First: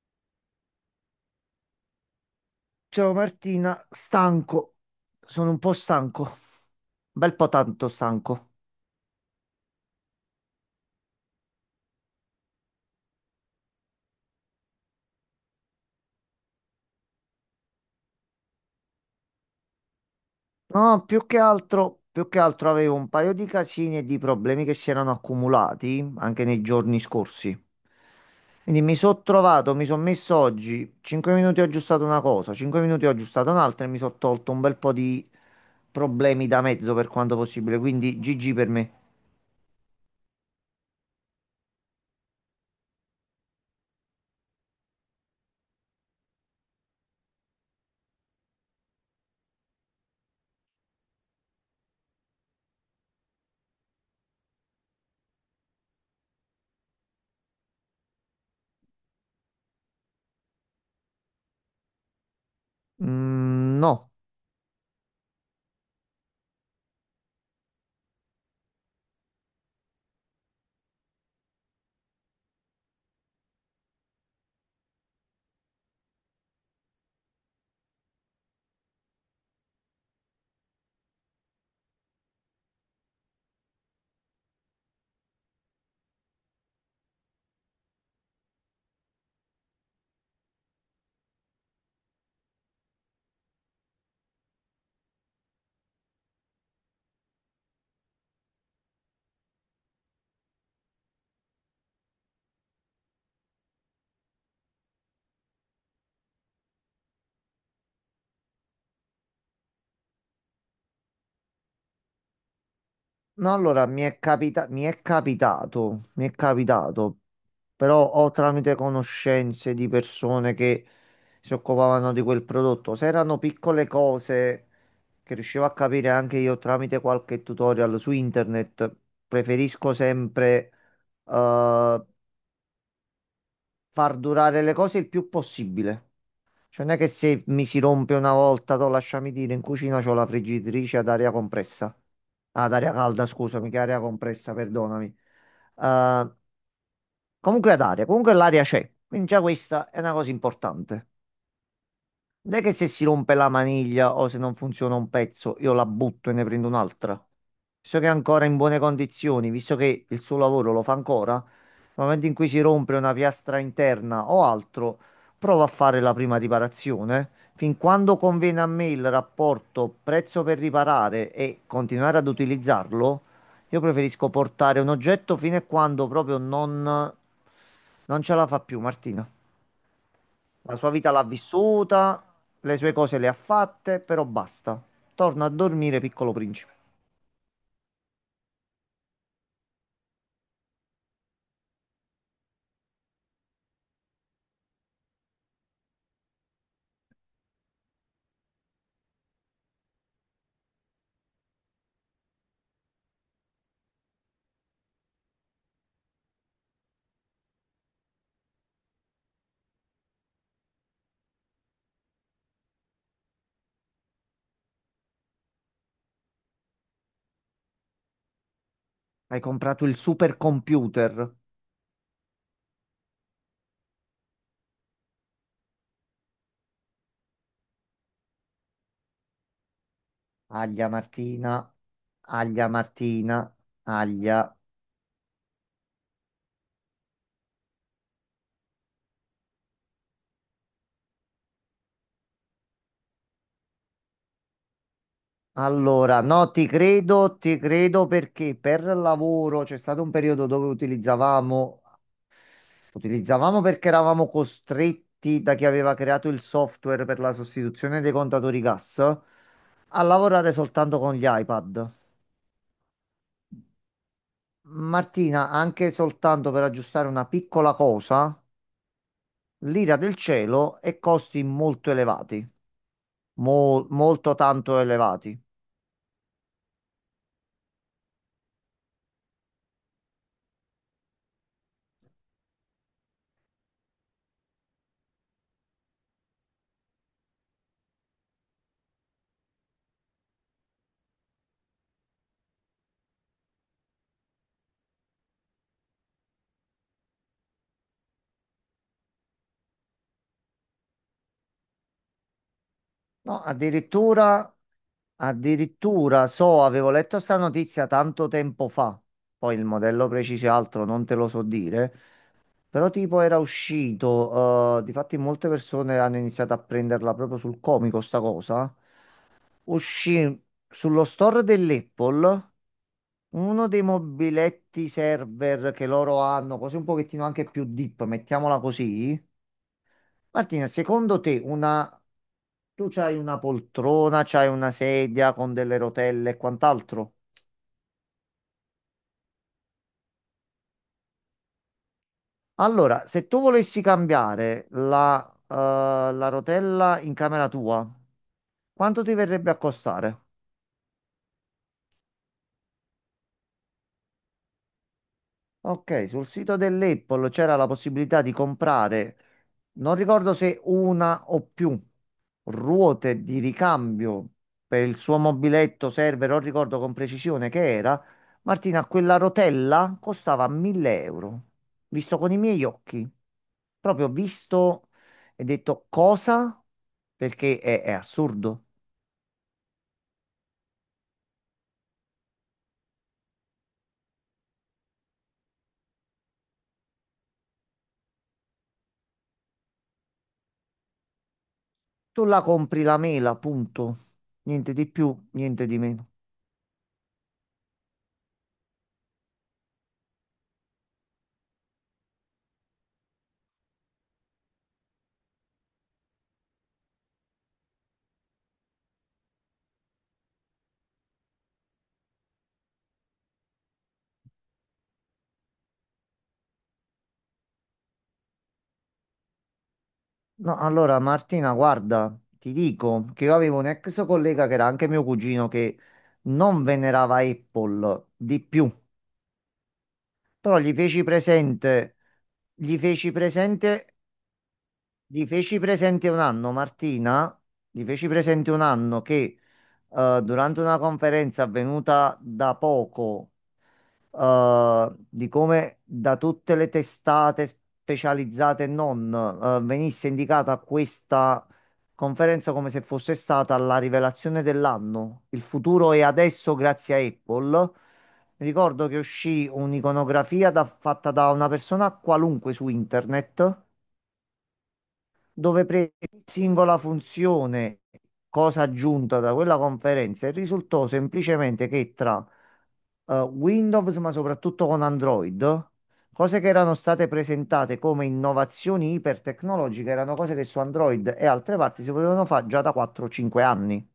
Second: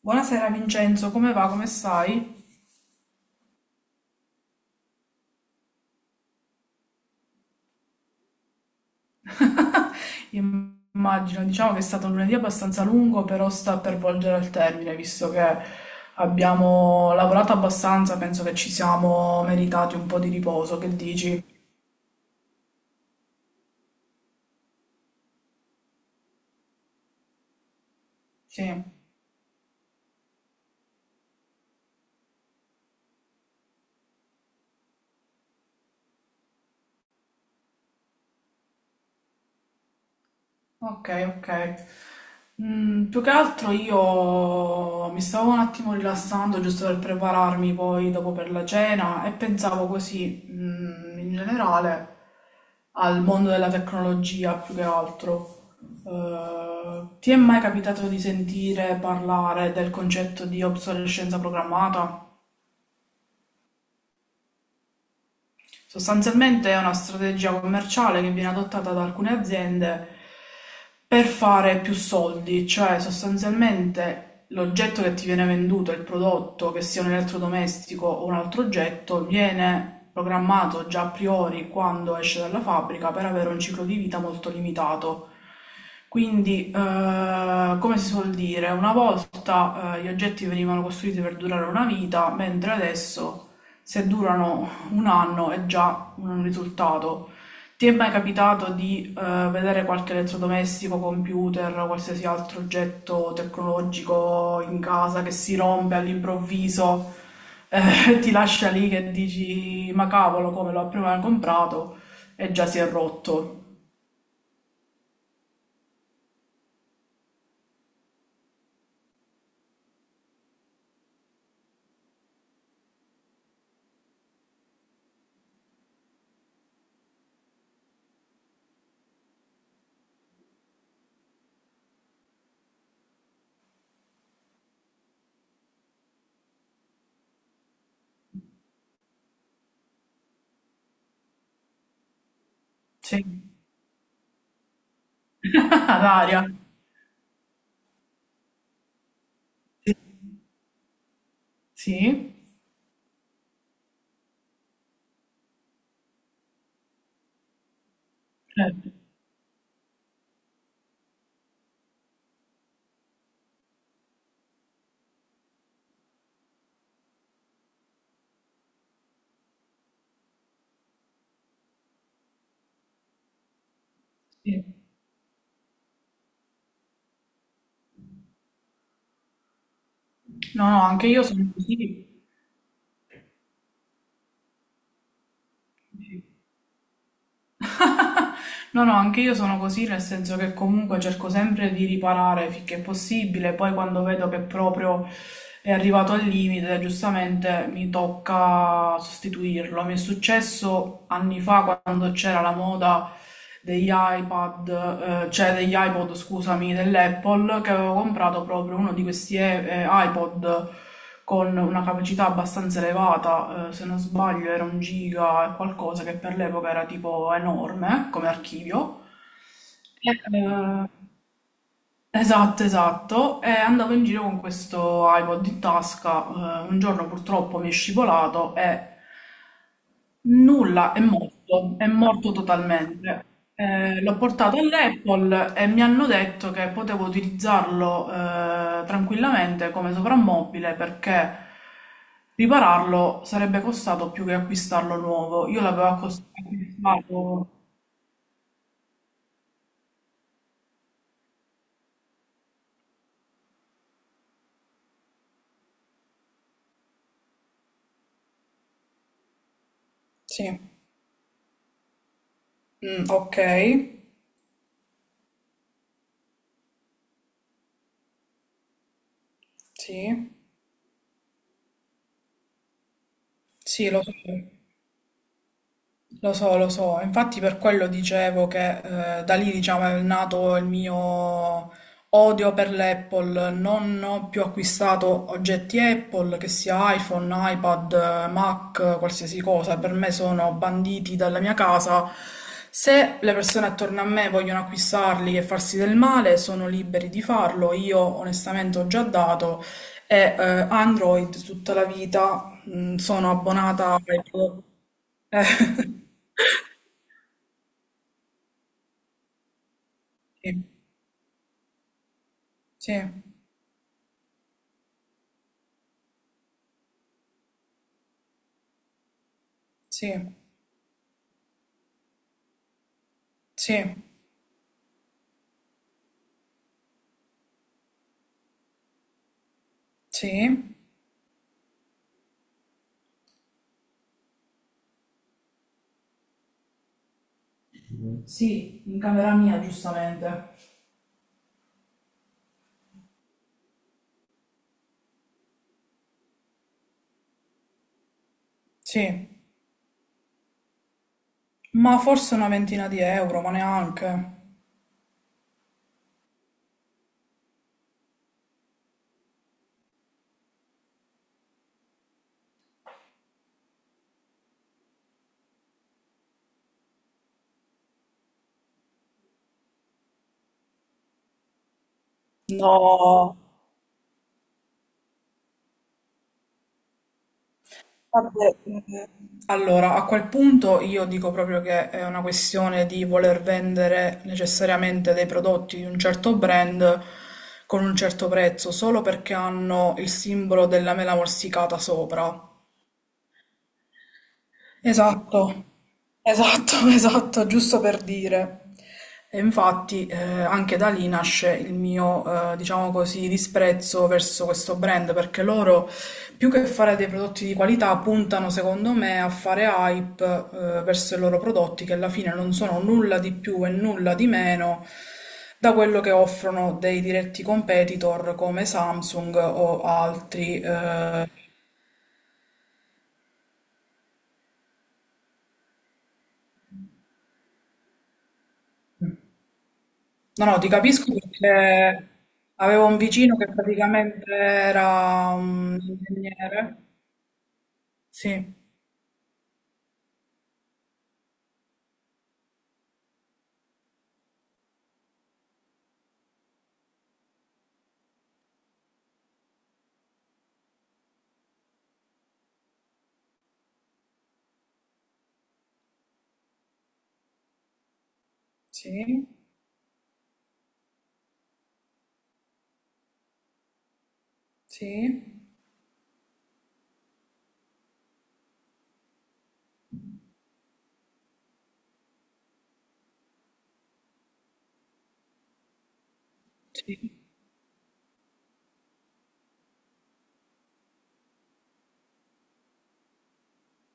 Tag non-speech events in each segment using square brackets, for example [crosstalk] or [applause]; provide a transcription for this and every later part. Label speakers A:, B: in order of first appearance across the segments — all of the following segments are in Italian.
A: Buonasera Vincenzo, come va? Come stai?
B: Ciao Martina, stanco, sono un po' stanco, un bel po' tanto stanco.
A: Immagino, diciamo che è stato un lunedì abbastanza lungo, però sta per volgere al termine, visto che abbiamo lavorato abbastanza, penso che ci siamo meritati un po' di riposo, che
B: No, più che
A: dici?
B: altro, più che altro avevo un paio di casini e di problemi che si erano accumulati anche nei giorni scorsi. Quindi
A: Sì.
B: mi sono messo oggi, 5 minuti ho aggiustato una cosa, 5 minuti ho aggiustato un'altra e mi sono tolto un bel po' di problemi da mezzo per quanto possibile, quindi GG per me.
A: Ok, ok. Più che altro io mi stavo un attimo rilassando giusto per prepararmi poi dopo per la cena e pensavo così, in generale, al mondo della tecnologia più che altro. Ti è mai capitato di sentire parlare del concetto di obsolescenza programmata?
B: Mm, no.
A: Sostanzialmente è una strategia commerciale che viene adottata da alcune aziende per fare più soldi, cioè sostanzialmente l'oggetto che ti viene venduto, il prodotto, che sia un elettrodomestico o un altro oggetto, viene programmato già a priori quando esce dalla fabbrica per avere un ciclo di vita molto limitato. Quindi, come si suol dire, una volta gli oggetti venivano costruiti per durare una vita, mentre adesso se durano un anno è già un risultato. Ti è mai capitato di vedere qualche elettrodomestico, computer, qualsiasi altro oggetto tecnologico in casa che si rompe all'improvviso, [laughs] ti lascia lì che dici, ma cavolo, come l'ho prima comprato e già si è
B: No,
A: rotto.
B: allora mi è capitato, però ho tramite conoscenze di persone che si occupavano di quel prodotto. Se erano piccole cose che riuscivo a capire anche io tramite qualche tutorial su internet, preferisco sempre eh, far durare le cose il più possibile. Cioè, non è che se mi si rompe una volta, to, lasciami dire, in cucina c'ho la friggitrice ad aria compressa. Ah, ad aria
A: Sì.
B: calda, scusami, che aria compressa, perdonami.
A: [laughs] Ad
B: Eh,
A: aria.
B: Comunque ad aria, comunque l'aria c'è. Quindi già questa è una cosa importante.
A: Sì.
B: Non è che se si rompe la maniglia o se non funziona un pezzo, io la butto e ne prendo un'altra. Visto che è ancora in buone
A: Certo.
B: condizioni, visto che il suo lavoro lo fa ancora, nel momento in cui si rompe una piastra interna o altro, provo a fare la prima riparazione. Fin quando conviene a me il rapporto prezzo per riparare e continuare ad utilizzarlo, io preferisco
A: Sì.
B: portare un oggetto fino a quando proprio non, non ce la fa più, Martina.
A: No,
B: La
A: no,
B: sua
A: anche
B: vita
A: io
B: l'ha
A: sono così.
B: vissuta, le sue cose le ha fatte, però basta. Torna a dormire,
A: Sì.
B: piccolo principe.
A: [laughs] No, no, anche io sono così, nel senso che comunque cerco sempre di riparare finché è possibile, poi quando vedo che proprio è arrivato al limite, giustamente mi tocca sostituirlo. Mi è successo anni fa quando c'era la moda degli iPad, cioè degli iPod, scusami, dell'Apple, che avevo comprato proprio uno di questi iPod con una capacità abbastanza elevata, se non sbaglio era un giga e qualcosa che per l'epoca era tipo enorme come archivio.
B: Hai comprato il
A: Eh,
B: supercomputer.
A: esatto, esatto. E andavo in giro con questo iPod in tasca. Un giorno purtroppo mi è scivolato e
B: Aglia
A: nulla,
B: Martina,
A: è morto
B: aglia
A: totalmente.
B: Martina,
A: L'ho
B: aglia.
A: portato all'Apple e mi hanno detto che potevo utilizzarlo tranquillamente come soprammobile perché ripararlo sarebbe costato più che acquistarlo nuovo. Io
B: Allora, no,
A: acquistato.
B: ti credo perché per lavoro c'è stato un periodo dove utilizzavamo perché eravamo costretti da chi aveva creato il software per la sostituzione dei contatori gas a lavorare
A: Sì,
B: soltanto con gli iPad.
A: mm, ok,
B: Martina, anche soltanto per aggiustare una piccola cosa, l'ira del
A: sì,
B: cielo e costi molto elevati,
A: sì, lo so.
B: molto tanto elevati.
A: Lo so, lo so, infatti per quello dicevo che da lì diciamo è nato il mio odio per l'Apple, non ho più acquistato oggetti Apple, che sia iPhone, iPad, Mac, qualsiasi cosa, per me sono banditi dalla mia casa. Se le persone attorno a me vogliono acquistarli e farsi del male, sono liberi di farlo, io onestamente ho già dato e Android tutta la vita, sono
B: No,
A: abbonata ai
B: addirittura,
A: prodotti. Eh. [laughs]
B: addirittura so, avevo letto sta notizia tanto tempo fa, poi il modello preciso e
A: Sì,
B: altro non te lo so dire, però
A: sì,
B: tipo era uscito, difatti molte persone hanno iniziato a prenderla proprio sul comico sta cosa,
A: sì,
B: uscì sullo store dell'Apple. Uno dei
A: sì,
B: mobiletti server che loro hanno, così un pochettino anche più deep, mettiamola così. Martina,
A: sì,
B: secondo te una... tu c'hai una poltrona, c'hai una sedia con delle rotelle e quant'altro?
A: sì, in camera mia, giustamente.
B: Allora, se tu volessi cambiare la rotella in camera tua, quanto ti
A: Sì.
B: verrebbe a costare?
A: Ma forse una ventina di euro, ma neanche.
B: Ok, sul sito dell'Apple c'era la possibilità di comprare, non ricordo se una o più ruote di ricambio per il suo mobiletto server, non ricordo con precisione che era. Martina, quella rotella costava 1000 euro, visto con i miei occhi. Proprio visto e detto cosa? Perché è
A: Vabbè,
B: assurdo.
A: allora, a quel punto io dico proprio che è una questione di voler vendere necessariamente dei prodotti di un certo brand con un certo prezzo, solo perché hanno il simbolo della mela morsicata
B: Tu la
A: sopra.
B: compri la mela, punto. Niente di più,
A: Esatto,
B: niente di meno.
A: esatto, [laughs] esatto, giusto per dire. E infatti anche da lì nasce il mio, diciamo così, disprezzo verso questo brand, perché loro, più che fare dei prodotti di qualità, puntano, secondo me, a fare hype verso i loro prodotti, che alla fine non sono nulla di più e nulla di meno da quello che offrono dei diretti competitor come Samsung o
B: No,
A: altri.
B: allora
A: Eh,
B: Martina, guarda, ti dico che io avevo un ex collega che era anche mio cugino che non venerava Apple di più,
A: no,
B: però
A: no, ti
B: gli feci
A: capisco
B: presente,
A: perché
B: gli
A: avevo un
B: feci
A: vicino che
B: presente,
A: praticamente
B: gli
A: era
B: feci
A: un
B: presente un anno,
A: ingegnere.
B: Martina, gli feci presente
A: Sì,
B: un anno che durante una conferenza avvenuta da poco di come da tutte le testate specializzate e non, venisse indicata questa conferenza come se fosse stata la rivelazione dell'anno. Il futuro è adesso grazie a Apple. Mi ricordo che
A: sì,
B: uscì un'iconografia fatta da una persona qualunque su internet,
A: sì,
B: dove prese ogni singola funzione, cosa aggiunta da quella conferenza, e risultò semplicemente che tra Windows, ma soprattutto con Android, cose che erano state
A: sì.
B: presentate come innovazioni ipertecnologiche, erano cose che su Android e altre parti si potevano fare già da 4-5 anni.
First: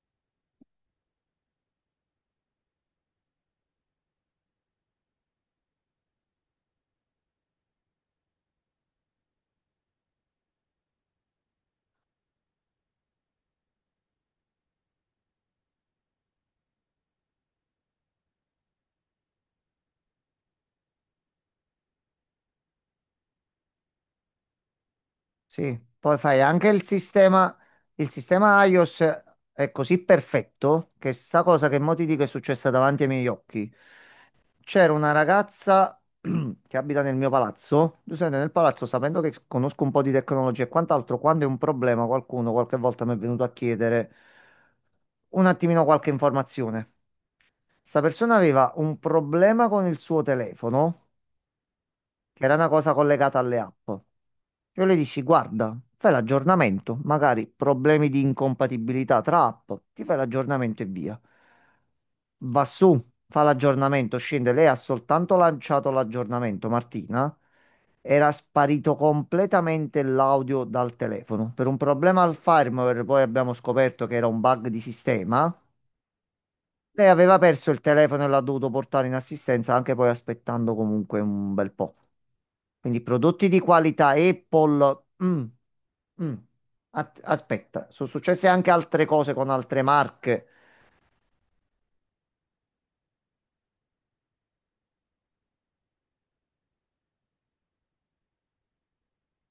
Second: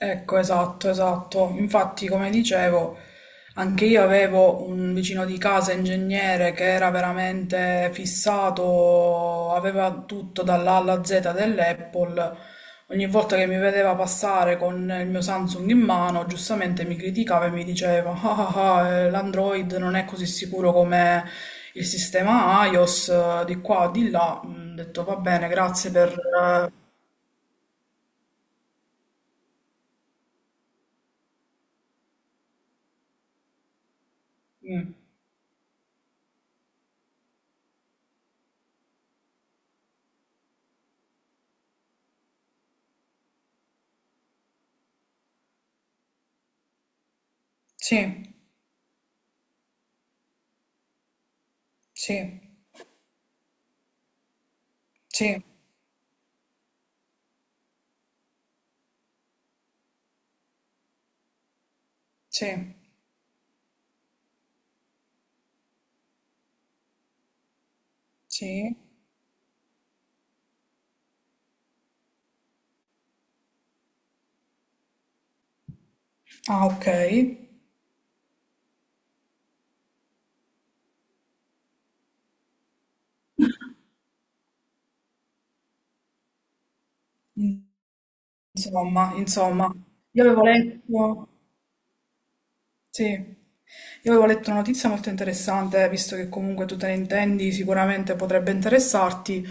A: Ecco, esatto, esatto. Infatti, come dicevo, anche io avevo un vicino di casa ingegnere che era veramente fissato, aveva tutto dall'A alla Z dell'Apple. Ogni volta che mi vedeva passare con il mio Samsung in mano, giustamente mi criticava e mi diceva: Ah, ah, ah, l'Android non è così sicuro come il sistema iOS, di qua, di là. Mm, ho detto va bene,
B: Sì,
A: grazie per.
B: poi fai anche il sistema iOS è così perfetto che sta cosa che mo ti dico è successa davanti ai miei occhi.
A: eh,
B: C'era
A: mm,
B: una ragazza [clears throat] che abita nel mio palazzo. Giuseppe, nel palazzo, sapendo che conosco un po' di tecnologia e quant'altro, quando è un problema, qualcuno qualche volta mi è venuto a chiedere un attimino qualche informazione. Sta
A: Sì,
B: persona aveva un problema con il suo telefono
A: sì,
B: che era una cosa collegata alle app. Io le dissi,
A: sì.
B: guarda, fai l'aggiornamento, magari problemi di incompatibilità tra app, ti fai l'aggiornamento e via. Va
A: Sì,
B: su, fa l'aggiornamento, scende. Lei ha soltanto lanciato l'aggiornamento, Martina. Era
A: sì.
B: sparito completamente l'audio dal telefono. Per un problema al firmware, poi abbiamo scoperto che era un bug di sistema.
A: Ah, ok.
B: Lei aveva perso il telefono e l'ha dovuto portare in assistenza, anche poi aspettando comunque un bel po'. Quindi prodotti di qualità Apple. Mm, mm. Aspetta, sono successe anche altre
A: Insomma,
B: cose con
A: insomma,
B: altre
A: io avevo
B: marche.
A: letto. Sì, io avevo letto una notizia molto interessante, visto che comunque tu te ne intendi, sicuramente potrebbe interessarti.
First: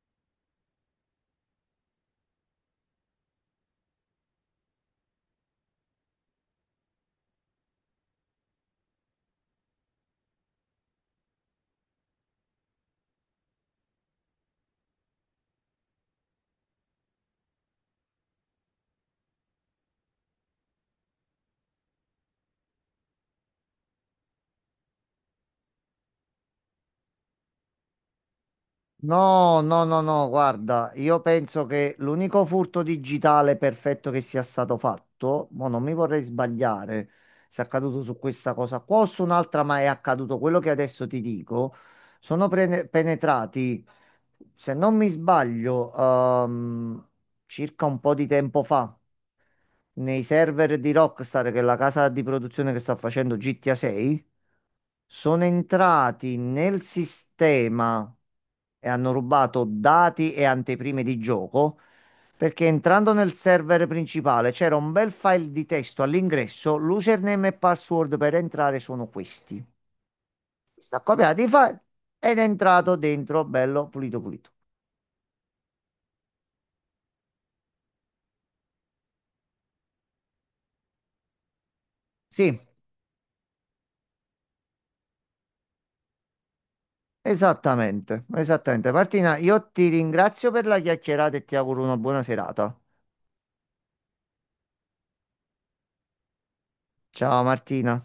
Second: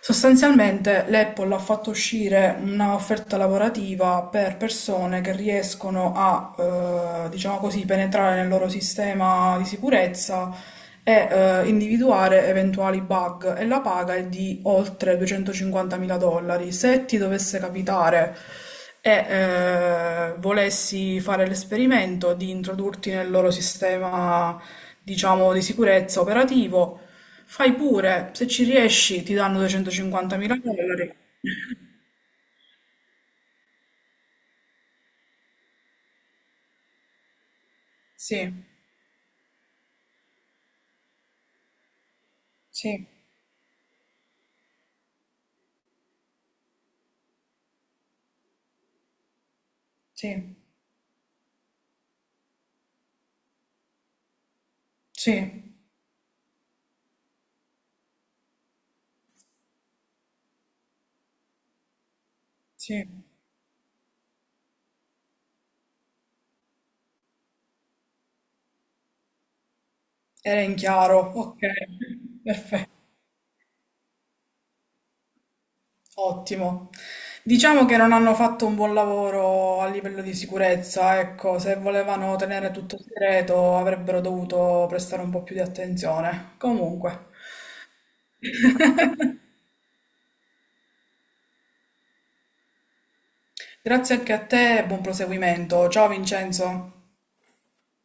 A: Sostanzialmente l'Apple ha fatto uscire un'offerta lavorativa per persone che riescono a, diciamo così, penetrare nel loro sistema di sicurezza e individuare eventuali bug e la paga è di oltre 250.000 dollari. Se ti dovesse capitare e volessi fare l'esperimento di introdurti nel loro sistema, diciamo, di sicurezza operativo, fai pure, se ci riesci ti danno
B: No, no, no, no,
A: 250.000
B: guarda,
A: dollari.
B: io penso che l'unico furto digitale perfetto che sia stato fatto, ma non mi vorrei sbagliare se è accaduto su
A: Sì,
B: questa cosa qua o su un'altra, ma è accaduto quello che adesso ti dico, sono
A: sì,
B: penetrati, se non mi sbaglio, circa un po' di tempo fa nei
A: sì,
B: server di Rockstar, che è la casa di produzione che sta facendo GTA 6, sono
A: sì,
B: entrati nel sistema e hanno rubato dati e anteprime di gioco. Perché
A: sì,
B: entrando nel server principale c'era un bel file di testo all'ingresso, l'username e password per entrare sono questi.
A: era in
B: Sta
A: chiaro,
B: copiato i
A: ok,
B: file ed
A: [laughs]
B: è
A: perfetto.
B: entrato dentro, bello pulito pulito.
A: Ottimo. Diciamo che non hanno fatto un buon lavoro a livello di sicurezza, ecco, se volevano
B: Sì,
A: tenere tutto segreto avrebbero dovuto prestare un po' più di attenzione. Comunque,
B: esattamente, esattamente. Martina, io ti ringrazio per la chiacchierata e ti auguro una buona serata.
A: grazie anche a te e buon proseguimento. Ciao Vincenzo.
B: Ciao Martina.